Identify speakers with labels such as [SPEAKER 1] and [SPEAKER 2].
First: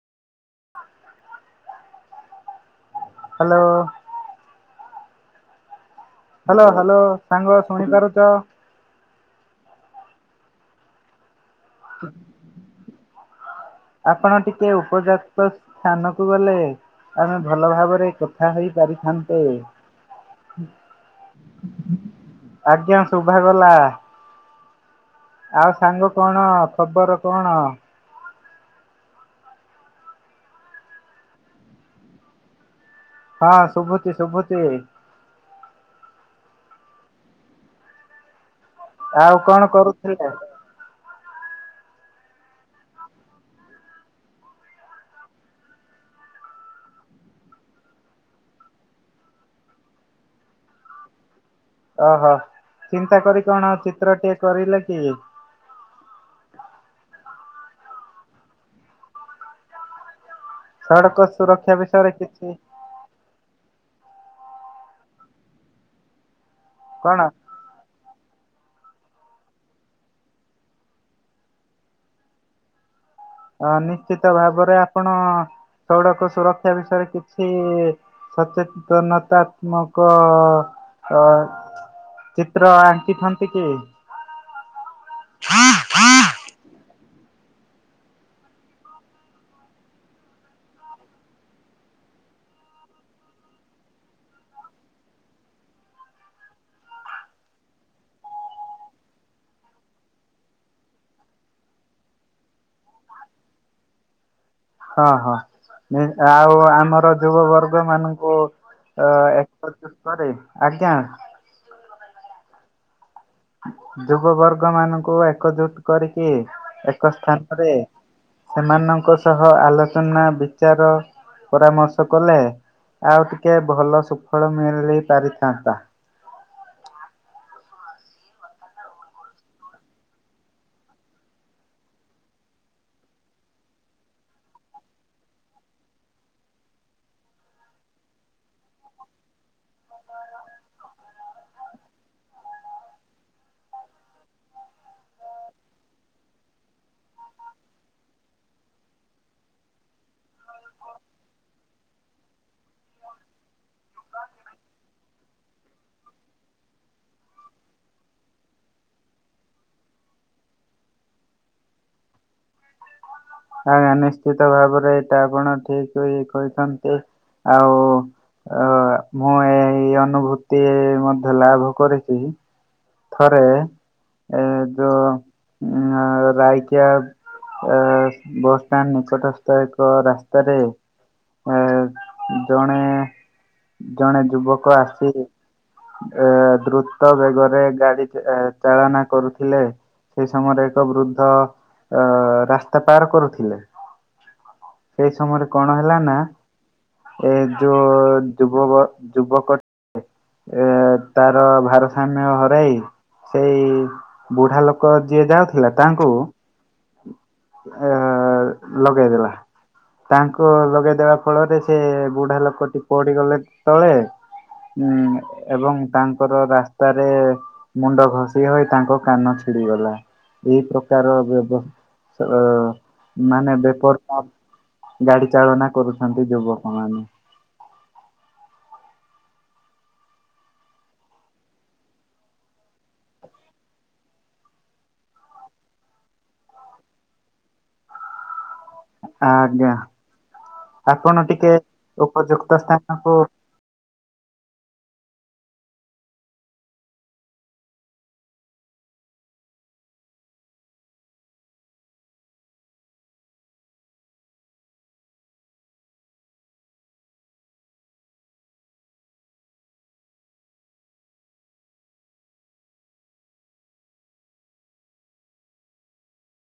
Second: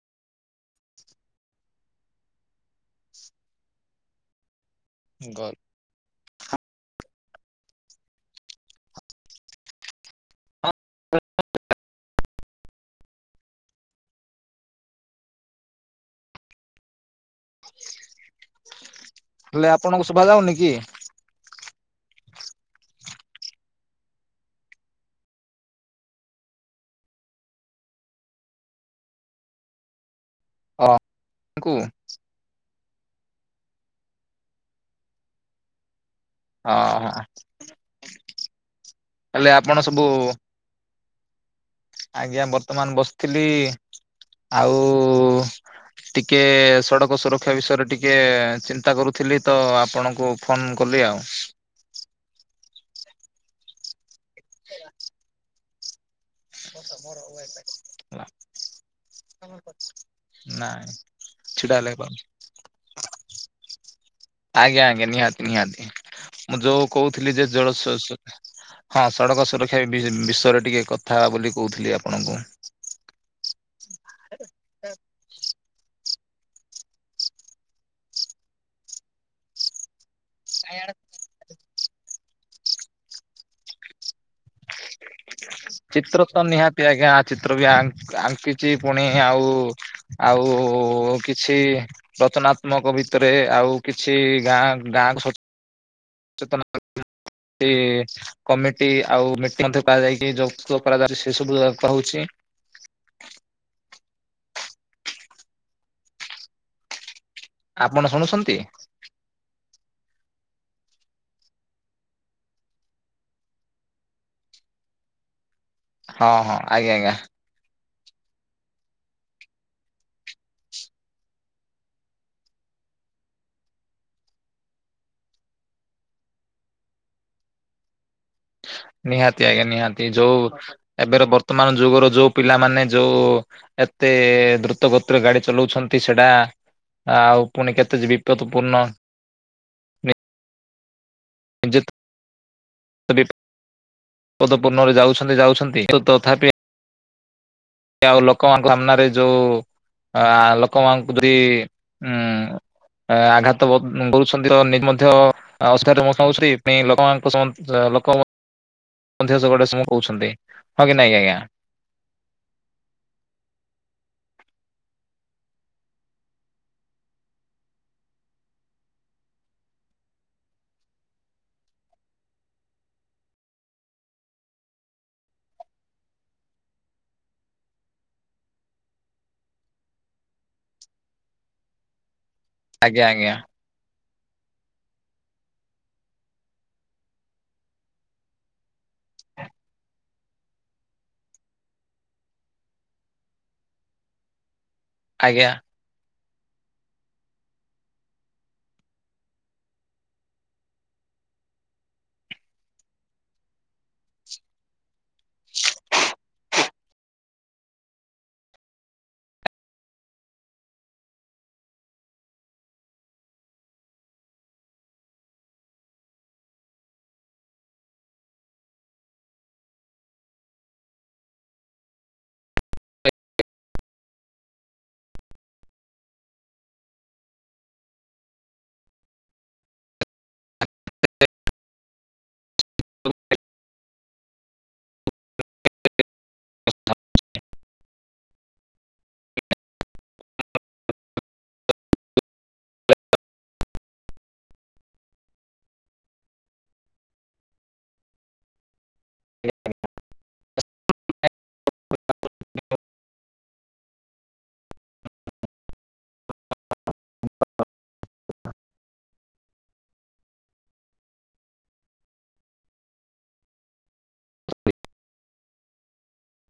[SPEAKER 1] Hello.
[SPEAKER 2] ଗର୍। [inaudible]
[SPEAKER 1] Hello hello ସାଙ୍ଗ ଶୁଣିପାରୁଛ।
[SPEAKER 2] [inaudible]
[SPEAKER 1] ଆପଣ ଟିକେ ଉପଯାକ୍ତ ସ୍ଥାନ କୁ ଗଲେ। ଆମେ ଭଲ ଭାବରେ କଥା ହେଇ ପାରିଥାନ୍ତେ।
[SPEAKER 2] ହେଲେ ଆପଣଙ୍କୁ ଶୁଭା ଯାଉନି କି
[SPEAKER 1] ଆଜ୍ଞା ଶୁଭାଗଲା। ଆଉ ସାଙ୍ଗ କଣ ଖବର କଣ?
[SPEAKER 2] [unintelligible]
[SPEAKER 1] ହଁ ଶୁଭୁଚି ଶୁଭୁଚି।
[SPEAKER 2] ହଁ।
[SPEAKER 1] ଆଉ
[SPEAKER 2] ହେଲେ
[SPEAKER 1] କଣ
[SPEAKER 2] ଆପଣ ସବୁ
[SPEAKER 1] କରୁଥିଲେ?
[SPEAKER 2] ଆଜ୍ଞା ବର୍ତ୍ତମାନ ବସିଥିଲି ଆଉ। ଟିକେ ସଡ଼କ ସୁରକ୍ଷା ବିଷୟରେ ଟିକେ ଚିନ୍ତା କରୁଥିଲି ତ ଆପଣଙ୍କୁ ଫୋନ୍ କଲି ଆଉ।
[SPEAKER 1] ଓହୋ ଚିନ୍ତା କରି କଣ ଚିତ୍ର ଟିକେ କରିଲେ କି?
[SPEAKER 2] ମୋରାଇ [inaudible]
[SPEAKER 1] ସଡ଼କ ସୁରକ୍ଷା ବିଷୟରେ କିଛି।
[SPEAKER 2] ଆଜ୍ଞା ଆଜ୍ଞା ନିହାତି ନିହାତି ମୁଁ ଯୋଉ
[SPEAKER 1] କଣ?
[SPEAKER 2] କହୁଥିଲି ଯେ ଜଳସ୍ ହଁ ସଡ଼କ ସୁରକ୍ଷା ବିଷ ବିଷୟରେ ଟିକେ କଥା ହେବା ବୋଲି କହୁଥିଲି ଆପଣଙ୍କୁ।
[SPEAKER 1] ଅ ନିଶ୍ଚିତ ଭାବରେ ଆପଣ ସଡକ ସୁରକ୍ଷା ବିଷୟରେ କିଛି ସଚେତନତା ମୋକ ଅ ଚିତ୍ର ଆଙ୍କିଛନ୍ତି କି?
[SPEAKER 2] [inaudible] ଚିତ୍ର ତ ନିହାତି ଆଜ୍ଞା ଚିତ୍ର ବି ଆଙ୍କିଛି ପୁଣି ଆଉ। ଆଉ କିଛି। ରଚନାତ୍ମକ ଭିତରେ ଆଉ କିଛି ଗାଁ ଗାଁ ସ ଚେତନ ସେ କମିଟି ଆଉ ମିଟିଂ ମଧ୍ୟ କରାଯାଇକି ଯୋଗ କରାଯାଉଛି ସେ ସବୁ ହଉଛି।
[SPEAKER 1] ହଁ ହଁ ଆଉ ଆମର ଯୁବବର୍ଗ
[SPEAKER 2] ଆପଣ
[SPEAKER 1] ମାନଙ୍କୁ
[SPEAKER 2] ଶୁଣୁଛନ୍ତି
[SPEAKER 1] ଅ ଏକଜୁଟ କରି ଆଜ୍ଞା। ଯୁବ ବର୍ଗ ମାନଙ୍କୁ ଏକଜୁଟ କରିକି
[SPEAKER 2] ହଁ ହଁ ଆଜ୍ଞା
[SPEAKER 1] ଏକ
[SPEAKER 2] ଆଜ୍ଞା
[SPEAKER 1] ସ୍ଥାନରେ ସେମାନଙ୍କ ସହ ଆଲୋଚନା ବିଚାର ପରାମର୍ଶ କଲେ ଆଉ ଟିକେ ଭଲ ସୁଫଳ ମିଳି ପାରିଥାନ୍ତା।
[SPEAKER 2] ନିହାତି ଆଜ୍ଞା ନିହାତି ଯୋଉ ଏବେର ବର୍ତ୍ତମାନ ଯୁଗର ଯୋଉ ପିଲାମାନେ ଯୋଉ ଏତେ ଦ୍ରୁତ ଗତିରେ ଗାଡି ଚଲାଉଛନ୍ତି ସେଟା ଆଉ ପୁଣି କେତେ ବିପଦ ପୂର୍ଣ୍ଣ [unintelligible] ପଦ ପୂର୍ଣ୍ଣରେ ଯାଉଛନ୍ତି ଯାଉଛନ୍ତି ତଥାପି ଆଉ ଲୋକମାନଙ୍କ ସାମ୍ନାରେ ଯୋଉ ଅ ଲୋକମାନଙ୍କୁ ଯି ଉ ଆଘାତ କରୁଛନ୍ତି ତ ନିଜେ ମଧ୍ୟ ଆଉସ୍ରେ ମୁଁ ଶୁି ଲୋକଙ୍କ ଲୋକ [inaudible] ଟେ କହୁଛନ୍ତି ହଁ କି ନାଇଁ ଆଜ୍ଞା
[SPEAKER 1] ଆଜ୍ଞା ନିଶ୍ଚିତ ଭାବରେ ଏଇଟା ଆପଣ ଠିକ ଭି କହିଛନ୍ତି ଆଉ ଅ ମୁଁ ଏଇ ଅନୁଭୂତି ମଧ୍ୟ ଲାଭ କରିଛି ଥରେ ଏ ଯୋଉ ଉ ରାଇକିଆ ଅ ବସଷ୍ଟାଣ୍ଡ ନିକଟସ୍ଥ ଏକ ରାସ୍ତାରେ ଆ-ଆ-ଆ ଜଣେ
[SPEAKER 2] ଆଜ୍ଞା ଆଜ୍ଞା।
[SPEAKER 1] ଜଣେ ଯୁବକ ଆସି ଏ-ଏ-ଏ ଦ୍ରୁତ ବେଗରେ ଗାଡି ଏ ଚାଳନା କରୁଥିଲେ ସେଇ ସମୟରେ ଏକ ବୃଦ୍ଧ-ଅ ଅ-ଅ-ଅ ରାସ୍ତା ପାର କରୁଥିଲେ ସେଇ ସମୟରେ
[SPEAKER 2] ଆଜ୍ଞା।
[SPEAKER 1] କଣ ହେଲା ନା ଏ ଯୋ-ଓ-ଓ ଯୁବକ ଯୁବକ ଏ-ଏ-ଏ ତାର ଭାରସାମ୍ୟ ହ ହରାଇ ସେଇ-ଇ-ଇ-ଇ ବୁଢା ଲୋକ ଯିଏ ଯାଉଥିଲା ତାଙ୍କୁ ଅ-ଅ-ଅ ଲଗେଇଦେଲା। ତାଙ୍କୁ ଲଗେଇଦବା ଫଳରେ ସେ-ଏ-ଏ ବୁଢା ଲୋକ ଟି ପଡିଗଲେ ତଳେ। ଉଁ ଏବଂ ତାଙ୍କର ରାସ୍ତାରେ-ଏ-ଏ ମୁଣ୍ଡ ଘଷି ହୋଇ ତାଙ୍କ କାନ ଛିଡିଗଲା। ଏଇ ପ୍ରକାର ବ୍ୟବ ଚର-ଅ-ଅ ମାନେ [unintelligible] ଗାଡି ଚାଳନା କରୁଛନ୍ତି ଯୁବକ ମାନେ। [inaudible] [inaudible] ଆଜ୍ଞା ଆପଣ ଟିକେ ଉପଯୁକ୍ତ ସ୍ଥାନକୁ
[SPEAKER 2] [unintelligible] [unintelligible] [unintelligible]